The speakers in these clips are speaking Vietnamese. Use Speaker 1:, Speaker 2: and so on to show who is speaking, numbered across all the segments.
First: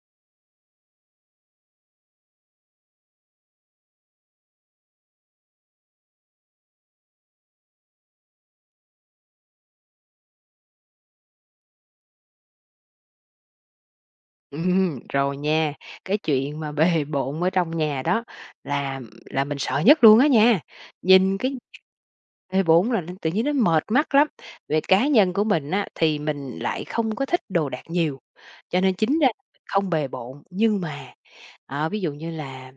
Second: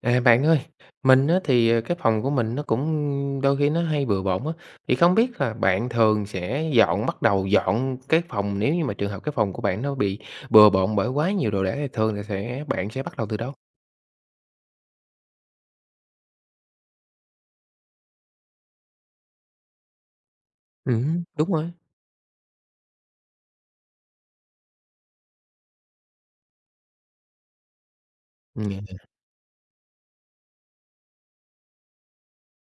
Speaker 1: Bạn ơi, mình á thì, cái phòng của mình nó cũng đôi khi nó hay bừa bộn á, thì không biết là bạn thường sẽ bắt đầu dọn cái phòng nếu như mà trường hợp cái phòng của bạn nó bị bừa bộn bởi quá nhiều đồ đạc thì thường là bạn sẽ bắt đầu từ đâu?
Speaker 2: Rồi nha, cái chuyện mà bề bộn ở trong nhà đó là là mình sợ nhất luôn á nha. Nhìn
Speaker 1: Đúng
Speaker 2: cái
Speaker 1: rồi.
Speaker 2: bề bộn là tự nhiên nó mệt mắt lắm. Về cá nhân của mình á, thì mình lại không có thích đồ đạc nhiều,
Speaker 1: Ừm.
Speaker 2: cho nên chính ra mình không bề bộn. Nhưng mà, ví dụ như là,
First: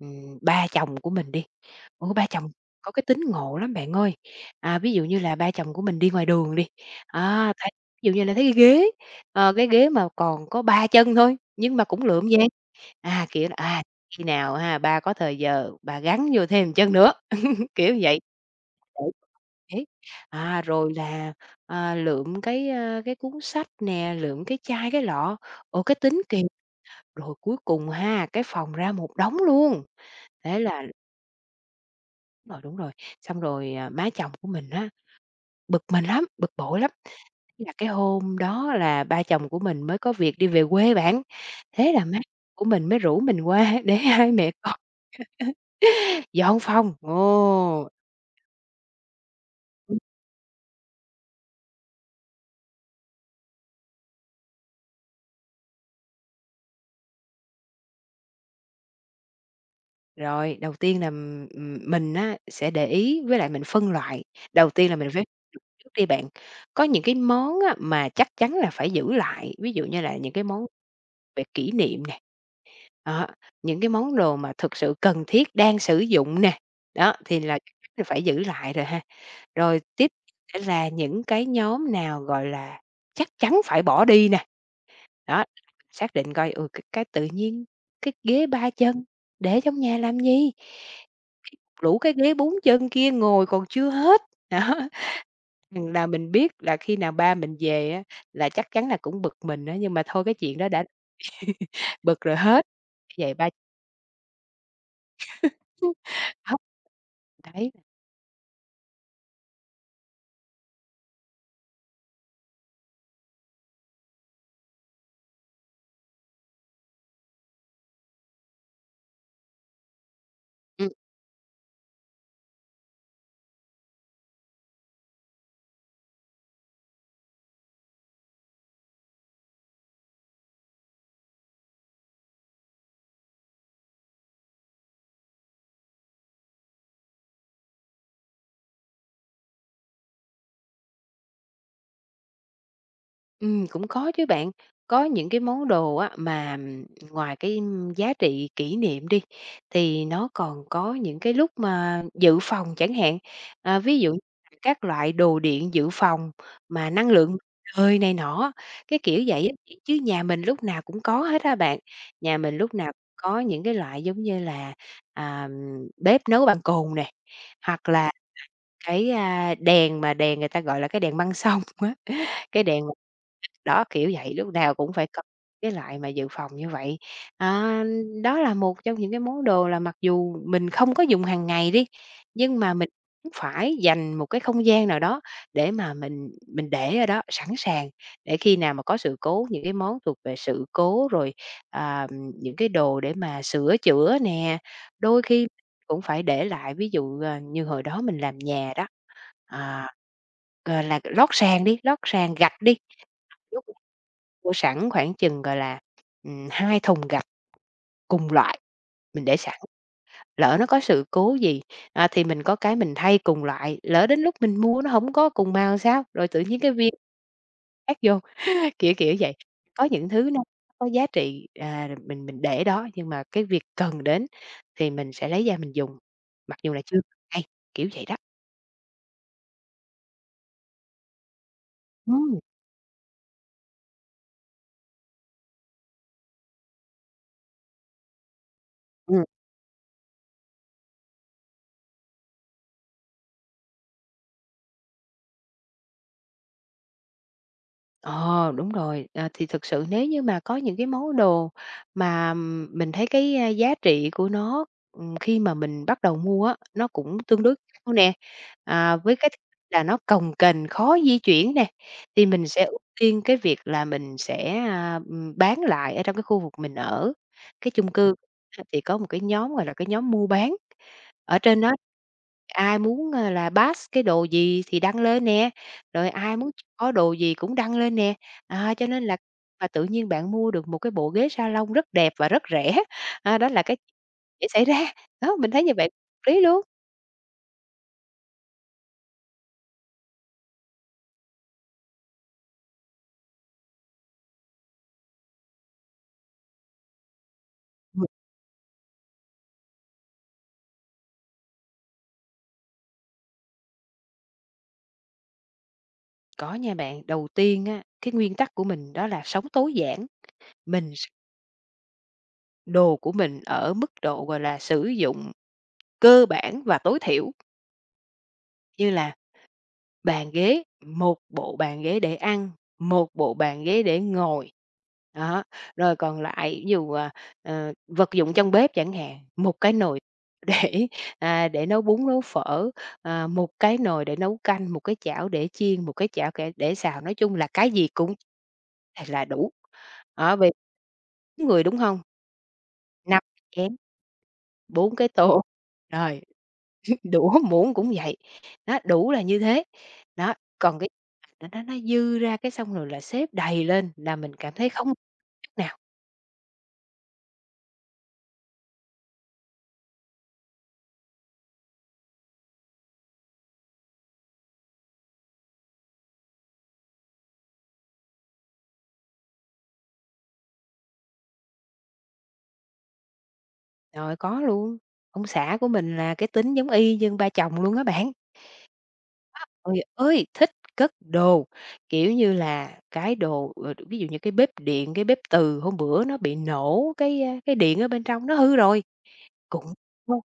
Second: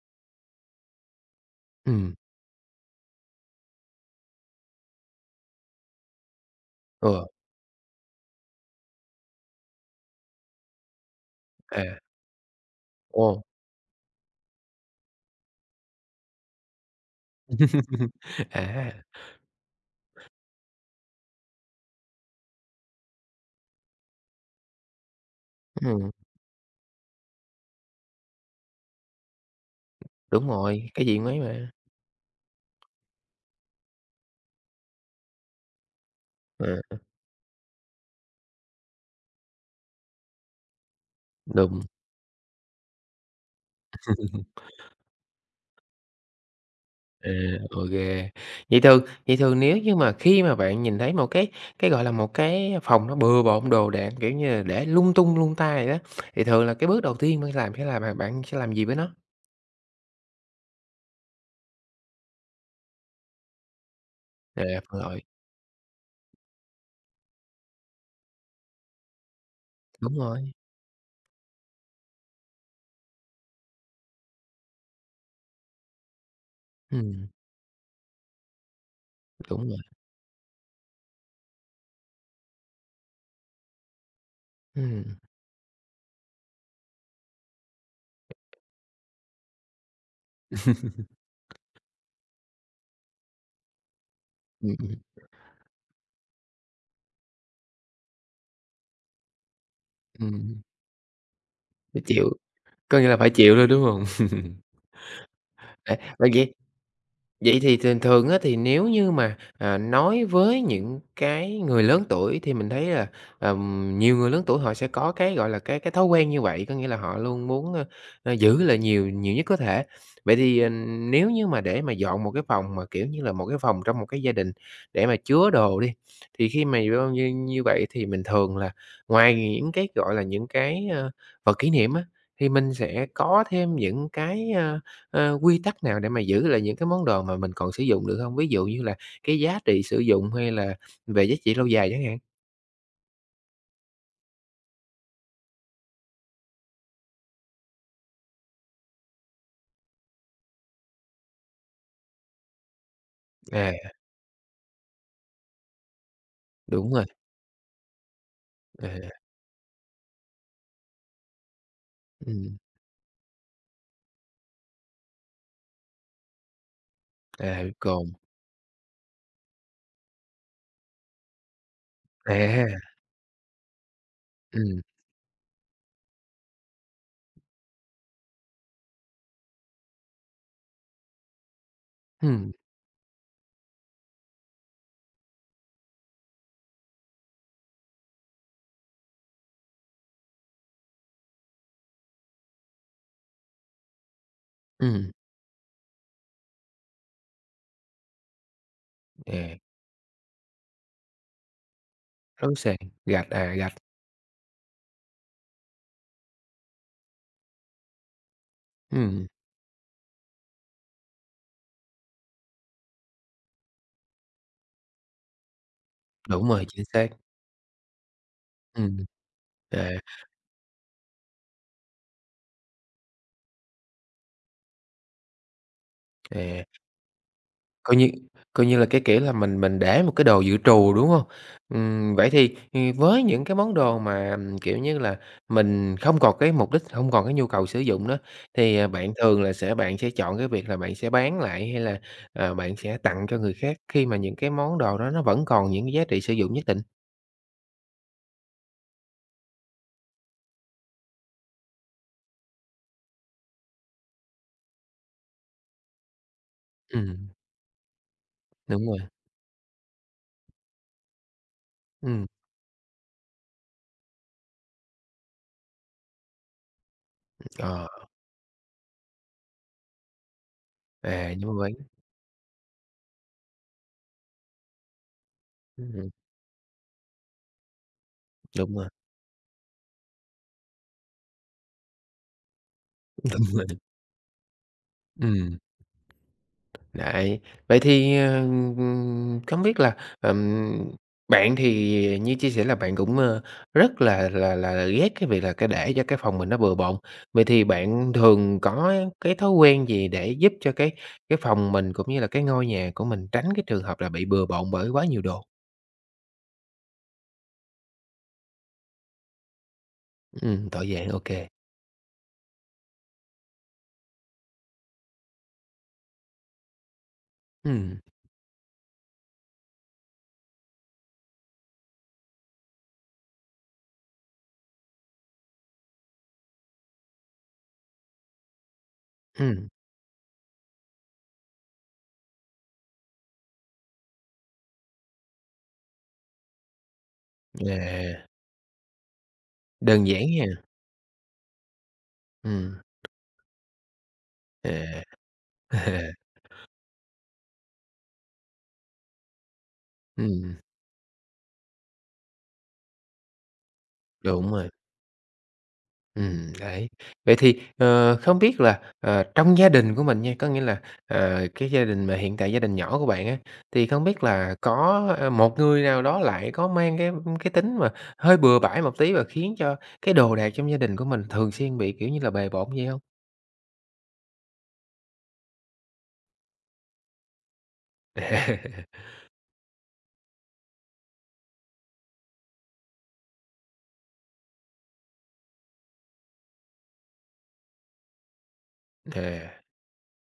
Speaker 2: ba chồng của mình đi.
Speaker 1: Ừm.
Speaker 2: Ủa, ba chồng có cái tính ngộ lắm bạn ơi. À, ví dụ như là ba chồng của mình đi ngoài đường đi,
Speaker 1: Ừ.
Speaker 2: thấy ví dụ như là thấy cái ghế, cái ghế mà còn có 3 chân thôi, nhưng
Speaker 1: Ờ.
Speaker 2: mà
Speaker 1: À.
Speaker 2: cũng lượm dang, à,
Speaker 1: Ồ.
Speaker 2: kiểu là, à, khi nào ha ba có thời giờ bà gắn vô thêm chân nữa, kiểu như vậy.
Speaker 1: À,
Speaker 2: Đấy. Thế à, rồi là, lượm cái, cái cuốn sách nè, lượm cái chai cái lọ, ồ, cái
Speaker 1: ừm,
Speaker 2: tính kìa. Rồi cuối cùng ha, cái phòng ra một đống luôn.
Speaker 1: đúng
Speaker 2: Thế là
Speaker 1: rồi, cái gì mấy mà,
Speaker 2: đúng rồi, đúng rồi. Xong rồi, má chồng của mình á, bực mình lắm, bực
Speaker 1: ờ,
Speaker 2: bội lắm. Thế là cái hôm đó là ba chồng của mình mới có việc đi về quê bạn,
Speaker 1: đúng.
Speaker 2: thế là má của mình mới rủ mình qua để hai mẹ con dọn phòng.
Speaker 1: À, ô.
Speaker 2: Ồ!
Speaker 1: Vậy thường vậy thường nếu như mà khi mà bạn nhìn thấy một cái, gọi là, một cái phòng nó bừa bộn đồ đạc, kiểu như là, để lung tung lung tay đó, thì thường là cái bước đầu tiên bạn làm sẽ là bạn bạn sẽ làm gì với nó?
Speaker 2: Rồi, đầu tiên là, mình á sẽ để ý với lại mình phân loại.
Speaker 1: À,
Speaker 2: Đầu tiên là
Speaker 1: phân
Speaker 2: mình
Speaker 1: loại.
Speaker 2: phải trước đi bạn, có những cái món á mà chắc chắn là phải giữ lại, ví dụ như
Speaker 1: Đúng
Speaker 2: là những cái
Speaker 1: rồi,
Speaker 2: món về kỷ niệm nè. Đó, những cái món đồ mà thực sự cần thiết đang sử dụng nè, đó,
Speaker 1: ừm,
Speaker 2: thì là phải giữ lại rồi ha.
Speaker 1: đúng rồi,
Speaker 2: Rồi tiếp sẽ là những cái nhóm nào, gọi là, chắc chắn phải bỏ đi nè,
Speaker 1: ừm.
Speaker 2: đó, xác định coi, ừ, cái tự nhiên cái ghế 3 chân để trong nhà làm gì? Rủ cái ghế 4 chân kia ngồi còn chưa hết.
Speaker 1: Ừm.
Speaker 2: Đó,
Speaker 1: Ừm.
Speaker 2: là mình biết là khi nào ba mình về á là chắc chắn là cũng bực mình á, nhưng mà thôi cái chuyện
Speaker 1: Ừm.
Speaker 2: đó đã
Speaker 1: Phải
Speaker 2: bực
Speaker 1: chịu,
Speaker 2: rồi hết,
Speaker 1: có nghĩa là phải
Speaker 2: vậy ba
Speaker 1: chịu thôi, đúng hông? À, vậy vậy
Speaker 2: Hấp
Speaker 1: Vậy
Speaker 2: đấy,
Speaker 1: thì thường thường á, thì nếu như mà, à, nói với những cái người lớn tuổi thì mình thấy là, nhiều người lớn tuổi họ sẽ có cái, gọi là, cái thói quen như vậy, có nghĩa là họ luôn muốn, ơ, ơ, giữ lại nhiều nhiều nhất có thể. Vậy thì,
Speaker 2: ừm,
Speaker 1: nếu như mà để mà dọn một cái phòng mà, kiểu như là, một cái phòng trong một cái gia đình để mà chứa đồ đi, thì khi mà vô như như vậy thì mình thường là ngoài những cái, gọi là, những cái, ơ, vật kỷ niệm á, thì mình sẽ có thêm những cái, quy tắc nào để mà giữ lại những cái món đồ mà mình còn sử dụng được không? Ví dụ như là cái giá trị sử dụng hay là về giá trị lâu dài chẳng hạn.
Speaker 2: cũng có chứ bạn. Có những cái món đồ á mà, ngoài cái giá trị kỷ niệm đi, thì nó còn có những cái lúc mà dự phòng chẳng hạn.
Speaker 1: À,
Speaker 2: À, ví dụ như là các loại đồ điện dự phòng mà
Speaker 1: đúng rồi,
Speaker 2: năng lượng hơi trời này nọ, cái
Speaker 1: à,
Speaker 2: kiểu vậy á, chứ nhà mình lúc nào cũng có hết á bạn. Nhà
Speaker 1: ừm,
Speaker 2: mình lúc nào cũng có những cái loại giống như là, à, bếp nấu bằng cồn nè,
Speaker 1: à,
Speaker 2: hoặc
Speaker 1: cồn,
Speaker 2: là cái, đèn mà đèn người ta gọi là cái đèn măng sông á, cái
Speaker 1: à,
Speaker 2: đèn đó, kiểu vậy, lúc nào
Speaker 1: ừm,
Speaker 2: cũng phải có cái loại mà dự phòng như vậy. À, đó là một trong những cái món đồ là mặc dù mình không có dùng hàng ngày đi,
Speaker 1: ừm,
Speaker 2: nhưng mà mình cũng phải dành một cái không gian nào đó để mà mình để ở đó sẵn sàng, để khi nào mà có sự cố, những cái món thuộc về sự cố rồi, à, những cái đồ để mà sửa chữa nè,
Speaker 1: ừm,
Speaker 2: đôi khi cũng phải để lại. Ví dụ, như hồi đó mình làm nhà đó,
Speaker 1: à,
Speaker 2: à, gọi là, lót sàn đi, lót sàn
Speaker 1: lối
Speaker 2: gạch
Speaker 1: sàn,
Speaker 2: đi.
Speaker 1: gạch, à,
Speaker 2: Lúc
Speaker 1: gạch,
Speaker 2: đó mua sẵn khoảng chừng, gọi là, 2 thùng gạch cùng loại, mình
Speaker 1: ừm,
Speaker 2: để sẵn, lỡ nó có sự cố gì, thì mình có cái mình thay cùng loại, lỡ đến lúc mình mua nó hổng có cùng màu sao? Rồi tự
Speaker 1: đúng
Speaker 2: nhiên
Speaker 1: rồi,
Speaker 2: cái
Speaker 1: chính
Speaker 2: viên
Speaker 1: xác,
Speaker 2: khác vô, kiểu,
Speaker 1: ừm,
Speaker 2: kiểu vậy. Có
Speaker 1: à,
Speaker 2: những thứ nó có giá trị, mình để đó, nhưng mà cái việc cần đến thì mình sẽ lấy ra mình dùng, mặc dù
Speaker 1: à.
Speaker 2: là chưa cần ngay, kiểu
Speaker 1: Coi
Speaker 2: vậy
Speaker 1: như
Speaker 2: đó.
Speaker 1: coi như là cái kiểu là mình để một cái đồ dự trù, đúng hông? Vậy
Speaker 2: Ừm.
Speaker 1: thì, với những cái món đồ mà, kiểu như là, mình không còn cái mục đích, hông còn cái nhu cầu sử dụng nữa, thì, bạn
Speaker 2: Ừm.
Speaker 1: thường là bạn sẽ chọn cái việc là bạn sẽ bán lại hay là, bạn sẽ tặng cho người khác khi mà những cái món đồ đó nó vẫn còn những cái giá trị sử dụng nhất định?
Speaker 2: Ờ, đúng rồi. À, thì thực sự nếu như mà có những cái món đồ mà, mình thấy cái, giá trị của nó, khi mà mình bắt đầu mua á, nó cũng
Speaker 1: Ừm,
Speaker 2: tương đối cao nè,
Speaker 1: đúng rồi,
Speaker 2: với cái là nó cồng kềnh, khó di chuyển nè,
Speaker 1: ừm,
Speaker 2: thì mình sẽ ưu tiên cái việc là mình sẽ, bán lại ở trong cái khu vực mình ở. Cái
Speaker 1: ờ,
Speaker 2: chung cư á, thì có một cái nhóm, gọi là, cái nhóm mua bán.
Speaker 1: à,
Speaker 2: Ở
Speaker 1: nếu
Speaker 2: trên
Speaker 1: bán
Speaker 2: đó ai muốn, là pass cái đồ gì thì đăng lên nè,
Speaker 1: ừm,
Speaker 2: rồi ai muốn có đồ gì cũng đăng lên nè. À,
Speaker 1: đúng
Speaker 2: cho
Speaker 1: rồi,
Speaker 2: nên là mà tự nhiên bạn mua được một cái bộ ghế salon rất đẹp và rất rẻ,
Speaker 1: đúng
Speaker 2: đó là
Speaker 1: rồi,
Speaker 2: cái chuyện xảy ra. Đó, mình
Speaker 1: ừm.
Speaker 2: thấy như vậy hợp lý luôn.
Speaker 1: Đấy, vậy thì, không biết là, bạn thì như chia sẻ là bạn cũng, rất là ghét cái việc là cái để cho cái phòng mình nó bừa bộn. Vậy thì
Speaker 2: Ừm,
Speaker 1: bạn thường có cái thói quen gì để giúp cho cái phòng mình cũng như là cái ngôi nhà của mình tránh cái trường hợp là bị bừa bộn bởi quá nhiều đồ?
Speaker 2: có nha bạn. Đầu tiên á, cái nguyên tắc của mình đó là sống tối giản,
Speaker 1: Tối
Speaker 2: mình s
Speaker 1: giản, ô kê.
Speaker 2: đồ của mình ở mức độ, gọi là, sử dụng cơ bản và tối thiểu,
Speaker 1: Ừm,
Speaker 2: như là bàn ghế, một bộ bàn ghế để ăn, một bộ bàn ghế để ngồi. Đó, rồi còn lại ví dụ, vật dụng trong bếp chẳng hạn, một cái nồi để, để nấu bún, nấu phở, một cái nồi để nấu canh, một cái chảo để chiên, một cái chảo kẻ để xào, nói chung là cái gì cũng
Speaker 1: à,
Speaker 2: là đủ.
Speaker 1: đơn giản
Speaker 2: Ở
Speaker 1: nha.
Speaker 2: về 4 người, đúng không,
Speaker 1: Ừm,
Speaker 2: năm chén, 4
Speaker 1: à,
Speaker 2: cái tô, rồi. Đũa muỗng cũng vậy, đó, đủ là như thế. Đó,
Speaker 1: ừm,
Speaker 2: còn cái nó dư ra cái xong rồi là xếp đầy lên là mình
Speaker 1: đúng
Speaker 2: cảm
Speaker 1: rồi.
Speaker 2: thấy không chút nào.
Speaker 1: Đấy. Vậy thì, không biết là, trong gia đình của mình nha, có nghĩa là, cái gia đình mà hiện tại gia đình nhỏ của bạn á, thì không biết là có, một người nào đó lại có mang cái tính mà hơi bừa bãi một tí và khiến cho cái đồ đạc trong gia đình của mình thường xuyên bị, kiểu như là, bề bộn vậy không?
Speaker 2: Rồi có luôn, ông xã của mình là cái tính giống y như ba chồng luôn á bạn. Ôi ơi, thích cất đồ, kiểu như là, cái đồ, ví dụ như cái bếp điện, cái bếp từ hôm bữa nó bị nổ cái, cái điện ở bên trong nó hư rồi,
Speaker 1: À,
Speaker 2: cũng mua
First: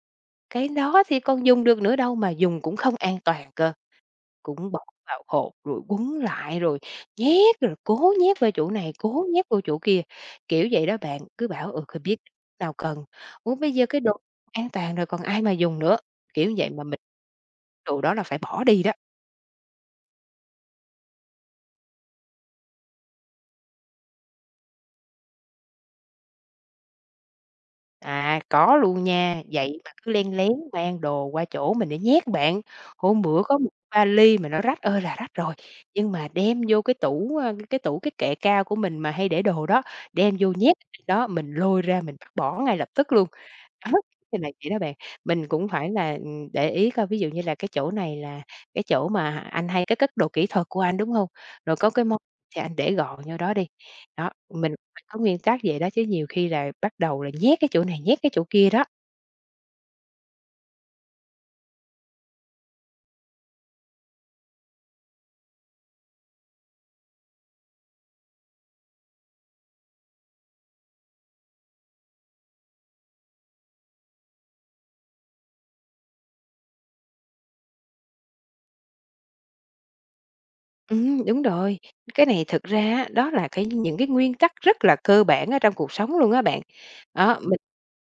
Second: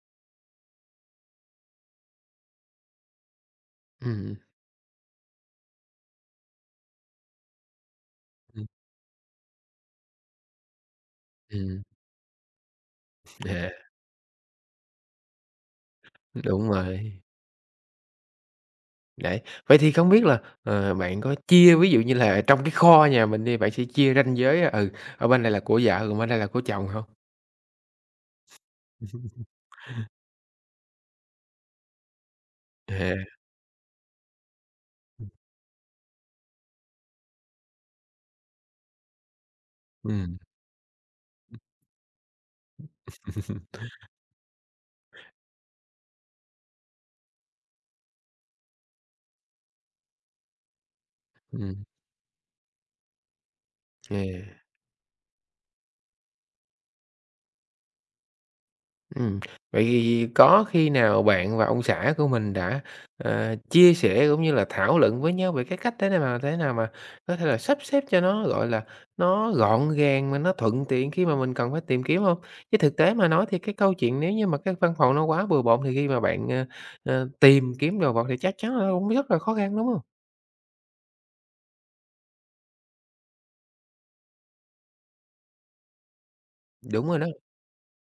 Speaker 2: cái đó thì con dùng được nữa đâu mà dùng cũng không an toàn cơ.
Speaker 1: ừm,
Speaker 2: Cũng bỏ vào hột rồi quấn lại rồi nhét, rồi cố nhét vô
Speaker 1: ừm,
Speaker 2: chỗ này, cố nhét vô chỗ kia, kiểu vậy đó bạn. Cứ bảo,
Speaker 1: ừm,
Speaker 2: ừ, không biết nào cần, ủa,
Speaker 1: à,
Speaker 2: bây giờ cái đồ an toàn rồi còn ai mà dùng nữa?" Kiểu
Speaker 1: đúng
Speaker 2: vậy mà mình
Speaker 1: rồi.
Speaker 2: đồ đó là phải bỏ đi đó.
Speaker 1: Đấy, vậy thì không biết là, bạn có chia ví dụ như là trong cái kho nhà mình đi, bạn sẽ chia ranh giới, ừ, ở bên đây là của vợ, còn bên đây là của chồng không?
Speaker 2: À, có luôn nha, vậy mà cứ len lén mang đồ qua chỗ mình để nhét bạn.
Speaker 1: À,
Speaker 2: Hôm bữa có một vali mà nó rách ơi là
Speaker 1: ừm,
Speaker 2: rách rồi, nhưng mà đem vô cái tủ cái kệ cao của mình mà hay để đồ đó, đem vô nhét đó, mình lôi ra mình bắt bỏ ngay lập tức luôn. Đó, thì là vậy đó bạn. Mình cũng phải là, để ý coi ví dụ như là cái chỗ này là cái chỗ mà anh hay cái cất đồ kỹ thuật của anh, đúng hông? Rồi
Speaker 1: ừm,
Speaker 2: có cái món thì anh để gọn vô đó đi. Đó,
Speaker 1: à,
Speaker 2: mình phải có nguyên tắc vậy đó chứ nhiều khi là bắt đầu là nhét cái chỗ này, nhét cái chỗ kia đó.
Speaker 1: ừm. Vậy thì có khi nào bạn và ông xã của mình đã, chia sẻ cũng như là thảo luận với nhau về cái cách thế nào mà có thể là sắp xếp cho nó, gọi là, nó gọn gàng mà nó thuận tiện khi mà mình cần phải tìm kiếm không? Chứ thực tế mà nói thì cái câu chuyện nếu như mà cái văn phòng nó quá bừa bộn thì khi mà bạn, tìm kiếm đồ vật thì chắc chắn là cũng rất là khó khăn, đúng không?
Speaker 2: Đúng rồi. Cái này thực ra á, đó là cái những cái nguyên tắc rất là cơ bản ở trong cuộc sống luôn á bạn.
Speaker 1: Đúng rồi đó,
Speaker 2: Đó, mình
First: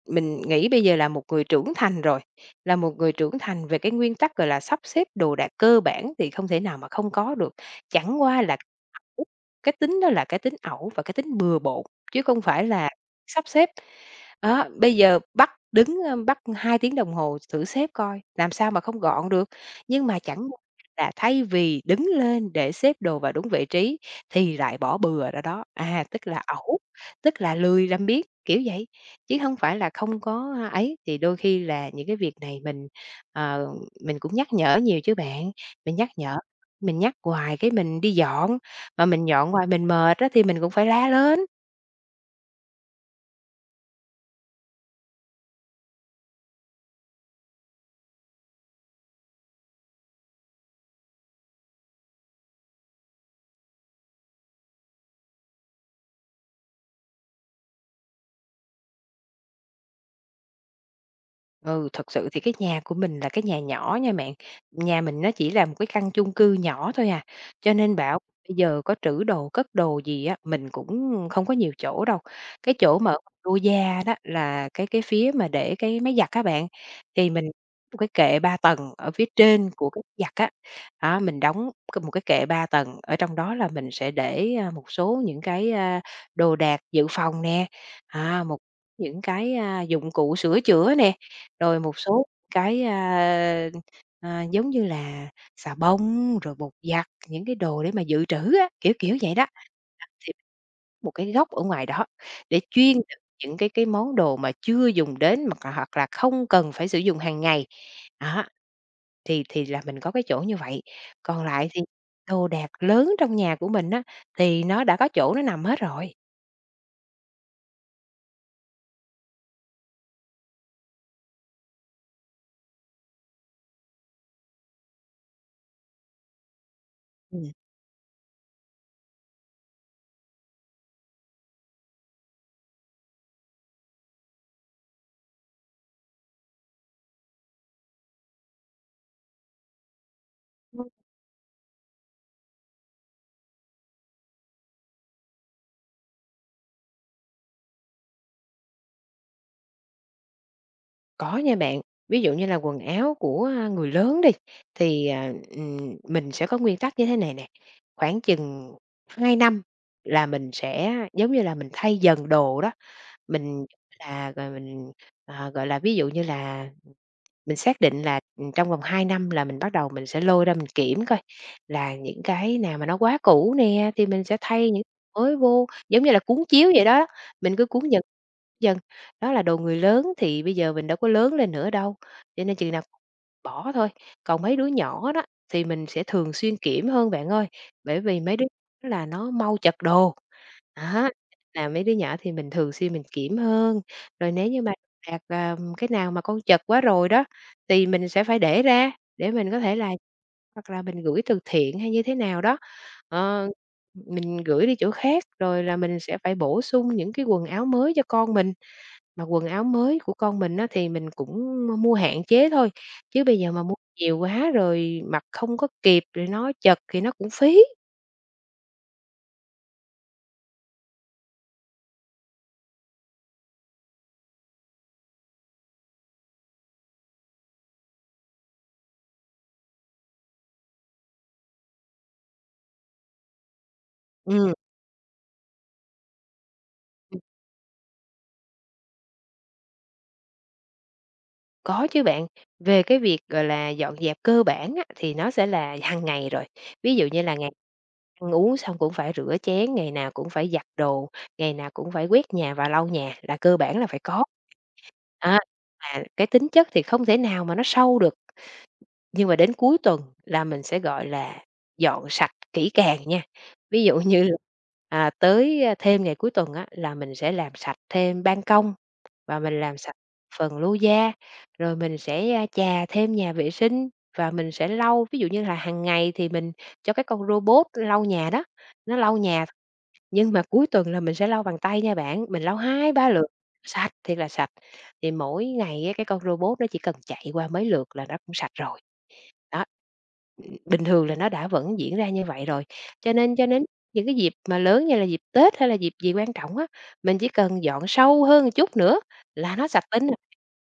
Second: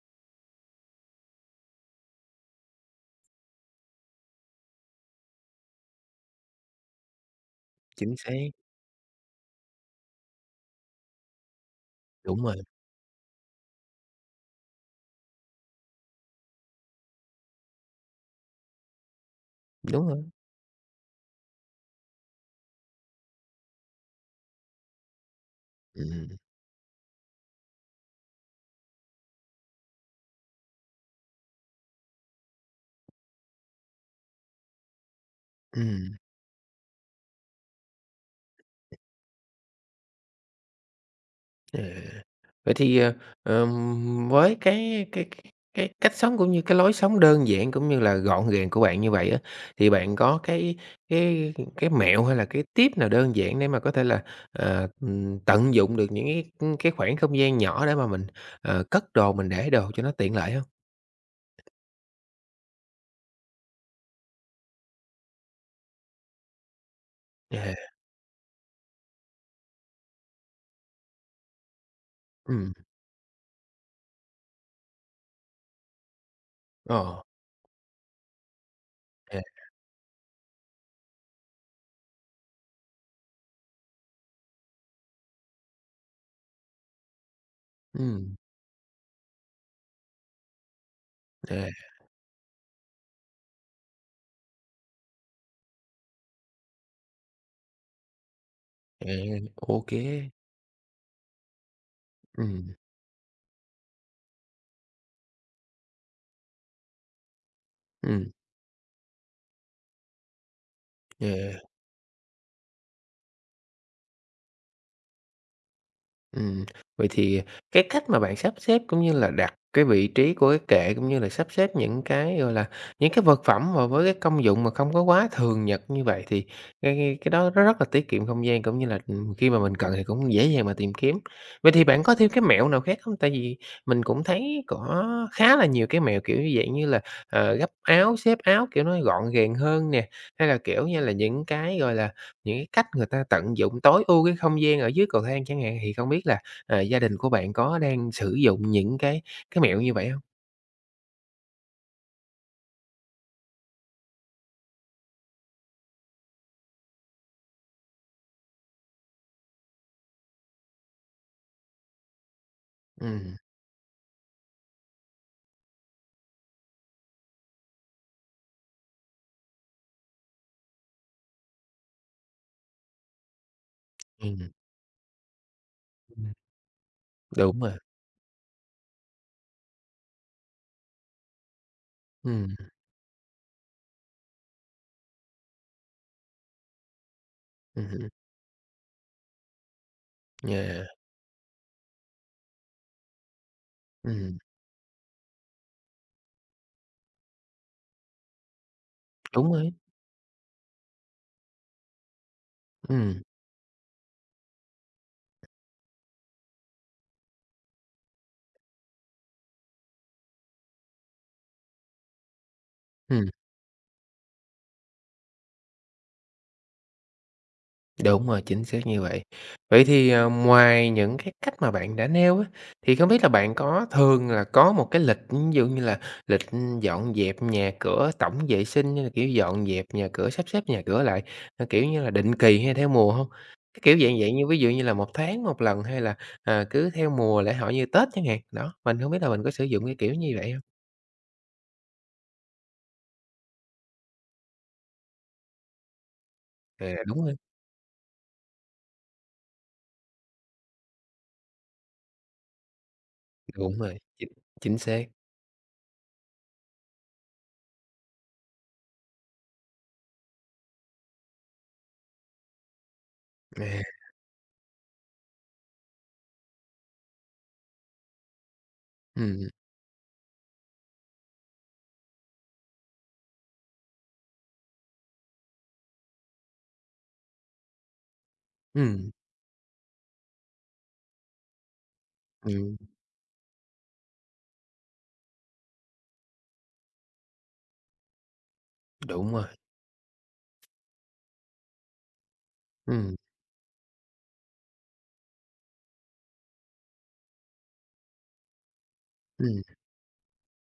Speaker 2: mình nghĩ bây giờ là một người trưởng thành rồi, là một người trưởng thành về cái nguyên tắc, gọi là, sắp xếp đồ đạc cơ bản thì không thể nào mà không có được.
Speaker 1: chính
Speaker 2: Chẳng
Speaker 1: xác,
Speaker 2: qua là ẩu, cái tính đó là cái tính ẩu và cái tính bừa bộn, chứ không
Speaker 1: đúng rồi,
Speaker 2: phải là sắp xếp. Đó, bây giờ bắt 2 tiếng đồng hồ thử xếp coi, làm sao mà không gọn được.
Speaker 1: đúng
Speaker 2: Nhưng mà
Speaker 1: rồi.
Speaker 2: chẳng là thay vì đứng lên để xếp đồ vào đúng vị trí thì lại bỏ bừa ra đó, tức
Speaker 1: Ừm,
Speaker 2: là ẩu, tức là lười làm biếng, kiểu vậy, chứ không phải là không có, ấy. Thì đôi khi là những cái việc này mình, ờ, mình cũng nhắc nhở nhiều chứ bạn, mình nhắc
Speaker 1: ừm,
Speaker 2: nhở, mình nhắc hoài cái mình đi dọn, mà mình dọn hoài mình mệt á thì mình cũng phải la lên.
Speaker 1: à. Vậy thì, với cái cách sống cũng như cái lối sống đơn giản cũng như là gọn gàng của bạn như vậy á, thì bạn có cái mẹo hay là cái tip nào đơn giản để mà có thể là, tận dụng được những cái khoảng không gian nhỏ để mà mình, cất đồ, mình để đồ cho nó tiện lợi không?
Speaker 2: Ừ, thật sự thì cái nhà của mình là cái nhà nhỏ nha bạn. Nhà mình nó chỉ là một cái căn chung cư nhỏ thôi à, cho
Speaker 1: À,
Speaker 2: nên bảo bây giờ có trữ đồ, cất đồ gì á, mình cũng không có nhiều chỗ đâu.
Speaker 1: ừm,
Speaker 2: Cái chỗ mà ở lô gia đó là cái phía mà để cái máy giặt các bạn,
Speaker 1: ờ,
Speaker 2: thì mình một cái kệ 3 tầng ở phía
Speaker 1: à,
Speaker 2: trên của cái giặt á, đó, mình một cái kệ 3 tầng, ở trong đó là mình sẽ để một số những cái đồ đạc dự phòng nè,
Speaker 1: ừ
Speaker 2: một những cái dụng cụ sửa chữa nè,
Speaker 1: à,
Speaker 2: rồi một số cái giống như là xà bông, rồi bột giặt, những cái đồ để mà dự trữ á, kiểu, kiểu vậy đó.
Speaker 1: à, ô kê,
Speaker 2: Thì một cái góc ở ngoài đó để
Speaker 1: ừm,
Speaker 2: chuyên đựng những cái món đồ mà chưa dùng đến mà còn hoặc là không cần phải sử dụng hàng ngày. Đó, thì là mình có cái chỗ như vậy. Còn
Speaker 1: à.
Speaker 2: lại thì đồ đạc lớn trong nhà của mình á, thì nó đã có chỗ nó nằm hết rồi.
Speaker 1: Ừm, vậy thì cái cách mà bạn sắp xếp cũng như là đặt cái vị trí của cái kệ, cũng như là sắp xếp những cái, gọi là, những cái vật phẩm mà với cái công dụng mà không có quá thường nhật như vậy thì cái đó
Speaker 2: Ừm.
Speaker 1: nó rất là tiết kiệm không gian, cũng như là, khi mà mình cần thì cũng dễ dàng mà tìm kiếm. Vậy thì bạn có thêm cái mẹo nào khác không? Tại vì mình cũng thấy có khá là nhiều cái mẹo, kiểu như vậy như là, gấp áo, xếp áo, kiểu, nó gọn gàng hơn nè, hay là, kiểu như là, những cái, gọi là, những cái cách người ta tận dụng tối ưu cái không gian ở dưới cầu thang chẳng hạn, thì không biết là, gia đình của bạn có đang sử dụng những cái mẹo như vậy không?
Speaker 2: Có nha bạn. Ví dụ như là quần áo của, a, người lớn đi, thì mình sẽ có nguyên tắc như thế này nè, khoảng chừng 2 năm là mình sẽ, giống như là, mình thay dần đồ đó,
Speaker 1: Ừm,
Speaker 2: mình mình gọi là, ví dụ như là mình xác định là, ừ, trong vòng 2 năm là mình bắt đầu mình sẽ lôi ra mình kiểm coi là những cái nào mà nó quá cũ nè, thì mình sẽ
Speaker 1: ừm,
Speaker 2: thay những mới vô, giống như là
Speaker 1: ừm,
Speaker 2: cuốn chiếu vậy đó, mình
Speaker 1: đúng
Speaker 2: cứ
Speaker 1: rồi,
Speaker 2: cuốn dần dần. Đó là đồ người lớn thì bây giờ mình đâu có lớn lên nữa đâu, cho
Speaker 1: ừm,
Speaker 2: nên chừng nào bỏ thôi. Còn mấy đứa nhỏ đó thì mình sẽ thường xuyên kiểm hơn bạn ơi, bởi
Speaker 1: ừm
Speaker 2: vì mấy đứa nhỏ là nó mau chật đồ.
Speaker 1: yeah,
Speaker 2: Đó, là mấy đứa nhỏ thì mình thường xuyên mình kiểm hơn, rồi
Speaker 1: ừm,
Speaker 2: nếu như mà cái nào mà con chật quá rồi đó thì mình sẽ phải để ra để
Speaker 1: đúng
Speaker 2: mình có
Speaker 1: rồi.
Speaker 2: thể là, hoặc là mình gửi từ thiện hay như thế nào đó,
Speaker 1: Ừm,
Speaker 2: ờ, mình gửi đi chỗ khác, rồi là mình sẽ phải bổ sung những cái quần áo mới cho con mình. Mà quần áo mới của con mình á thì mình cũng mua hạn chế thôi, chứ
Speaker 1: ừm.
Speaker 2: bây giờ mà mua nhiều quá rồi mặc không có kịp rồi nó chật thì nó cũng phí.
Speaker 1: Đúng rồi, chính xác như vậy. Vậy thì, ngoài những cái cách mà bạn đã nêu á, thì không biết là bạn có thường là có một cái lịch, ví dụ như là lịch ừ, dọn dẹp nhà cửa, tổng vệ sinh hay là, kiểu, dọn dẹp nhà cửa, sắp xếp nhà cửa lại, kiểu như là, định kỳ hay theo mùa không? Cái kiểu dạng vậy như
Speaker 2: Ừm.
Speaker 1: ví dụ như là một tháng một lần hay là, cứ theo mùa lễ hội như Tết chẳng hạn? Đó, mình không biết là mình có sử dụng cái kiểu như vậy không?
Speaker 2: Có chứ bạn, về cái việc, gọi là, dọn dẹp cơ bản á, thì nó sẽ là hàng ngày rồi.
Speaker 1: À,
Speaker 2: Ví dụ như là ngày ăn uống xong cũng phải rửa chén, ngày nào cũng phải giặt đồ, ngày nào cũng phải quét nhà và lau nhà là cơ bản
Speaker 1: đúng
Speaker 2: là
Speaker 1: rồi,
Speaker 2: phải có.
Speaker 1: chính chính xác.
Speaker 2: Á, mà cái tính chất thì không thể nào mà nó sâu được, nhưng mà đến cuối tuần là mình sẽ, gọi là, dọn sạch kỹ càng nha.
Speaker 1: À,
Speaker 2: Ví dụ như là, thêm ngày cuối tuần á, là mình sẽ làm sạch thêm ban công và
Speaker 1: ừm,
Speaker 2: mình làm sạch phần lưu da, rồi mình sẽ, chà thêm nhà vệ sinh và mình sẽ lau. Ví dụ như là hàng ngày thì mình cho cái con robot lau nhà đó, nó
Speaker 1: ừm,
Speaker 2: lau nhà, nhưng mà cuối tuần là mình sẽ lau bằng tay nha bạn, mình lau
Speaker 1: ừm,
Speaker 2: 2 3 lượt, sạch thiệt là sạch. Thì mỗi ngày á, cái con robot nó chỉ cần chạy qua mấy lượt là nó cũng sạch rồi.
Speaker 1: đúng rồi,
Speaker 2: Đó, bình thường là nó đã vẫn diễn ra như vậy rồi, cho
Speaker 1: ừm,
Speaker 2: nên cho nên những cái dịp mà lớn như là dịp Tết hay là dịp gì quan trọng á, mình chỉ cần dọn sâu hơn một chút nữa là
Speaker 1: ừm.
Speaker 2: nó sạch tính à.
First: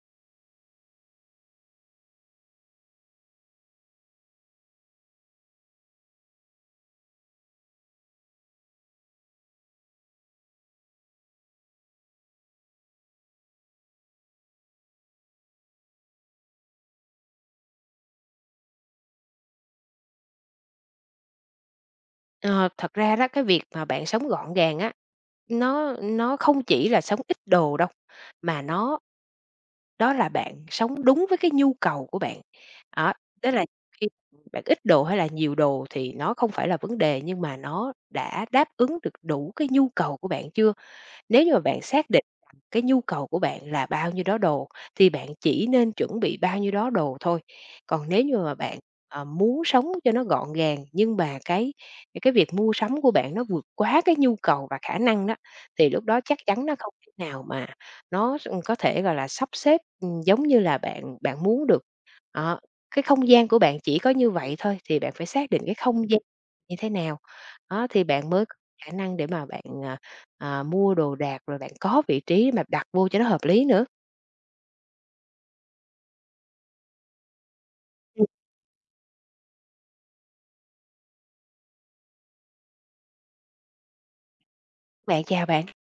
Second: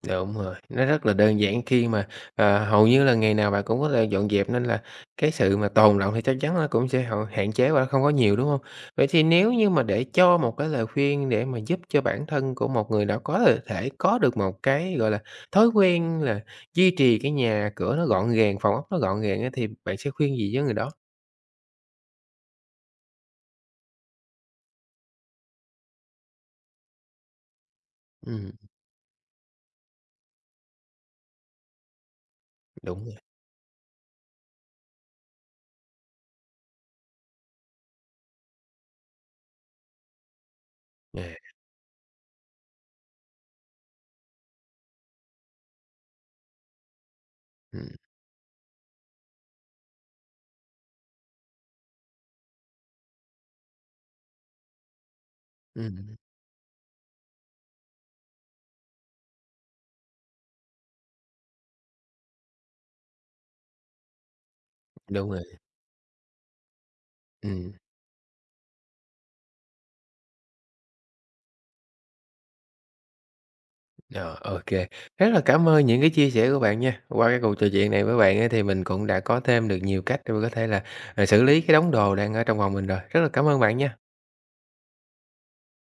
Speaker 1: Đúng rồi, nó rất là đơn giản khi mà, hầu như là ngày nào bạn cũng có thể dọn dẹp nên là cái sự mà tồn đọng thì chắc chắn nó cũng sẽ hậu hạn chế và không có nhiều, đúng không? Vậy thì nếu như mà để cho một cái lời khuyên để mà giúp cho bản thân của một người đã có thể có được một cái, gọi là, thói quen là duy trì cái nhà cửa nó gọn gàng, phòng ốc nó gọn gàng á, thì bạn sẽ khuyên gì với người đó?
Speaker 2: Ờ, thật ra đó cái việc mà bạn sống gọn gàng á, nó không chỉ là sống ít đồ đâu,
Speaker 1: Ừm,
Speaker 2: mà nó đó là bạn sống đúng với cái nhu cầu của bạn.
Speaker 1: đúng
Speaker 2: Đó,
Speaker 1: rồi,
Speaker 2: tức là khi bạn ít đồ hay là nhiều đồ thì nó không phải là vấn đề, nhưng mà nó đã đáp ứng được đủ cái nhu cầu của bạn chưa?
Speaker 1: à,
Speaker 2: Nếu như mà bạn xác định rằng cái nhu cầu của bạn là bao nhiêu đó đồ thì bạn chỉ nên chuẩn bị bao nhiêu đó đồ thôi.
Speaker 1: ừm,
Speaker 2: Còn nếu như mà bạn, ờ, muốn sống cho nó gọn gàng nhưng mà cái việc mua sắm của bạn nó vượt quá cái nhu cầu và khả năng đó, thì lúc
Speaker 1: ừm,
Speaker 2: đó chắc chắn nó không thể nào mà nó có thể, gọi là, sắp xếp, giống như là bạn bạn muốn được. Đó, cái không gian của bạn chỉ có như vậy thôi thì bạn phải
Speaker 1: đúng rồi,
Speaker 2: xác định cái không gian như thế nào,
Speaker 1: ừm.
Speaker 2: đó, thì bạn mới có khả năng để mà bạn, mua đồ đạc, rồi bạn có vị trí mà đặt vô cho nó hợp lý nữa.
Speaker 1: Ờ, ô. Rất là cảm ơn những cái chia sẻ của bạn nha. Qua cái cuộc trò chuyện này với
Speaker 2: Ừm,
Speaker 1: bạn á, thì mình cũng đã có thêm được nhiều cách để mà có thể là, xử lý cái đống đồ đang ở trong phòng mình rồi. Rất là cảm ơn bạn nha.
Speaker 2: bạn, chào bạn.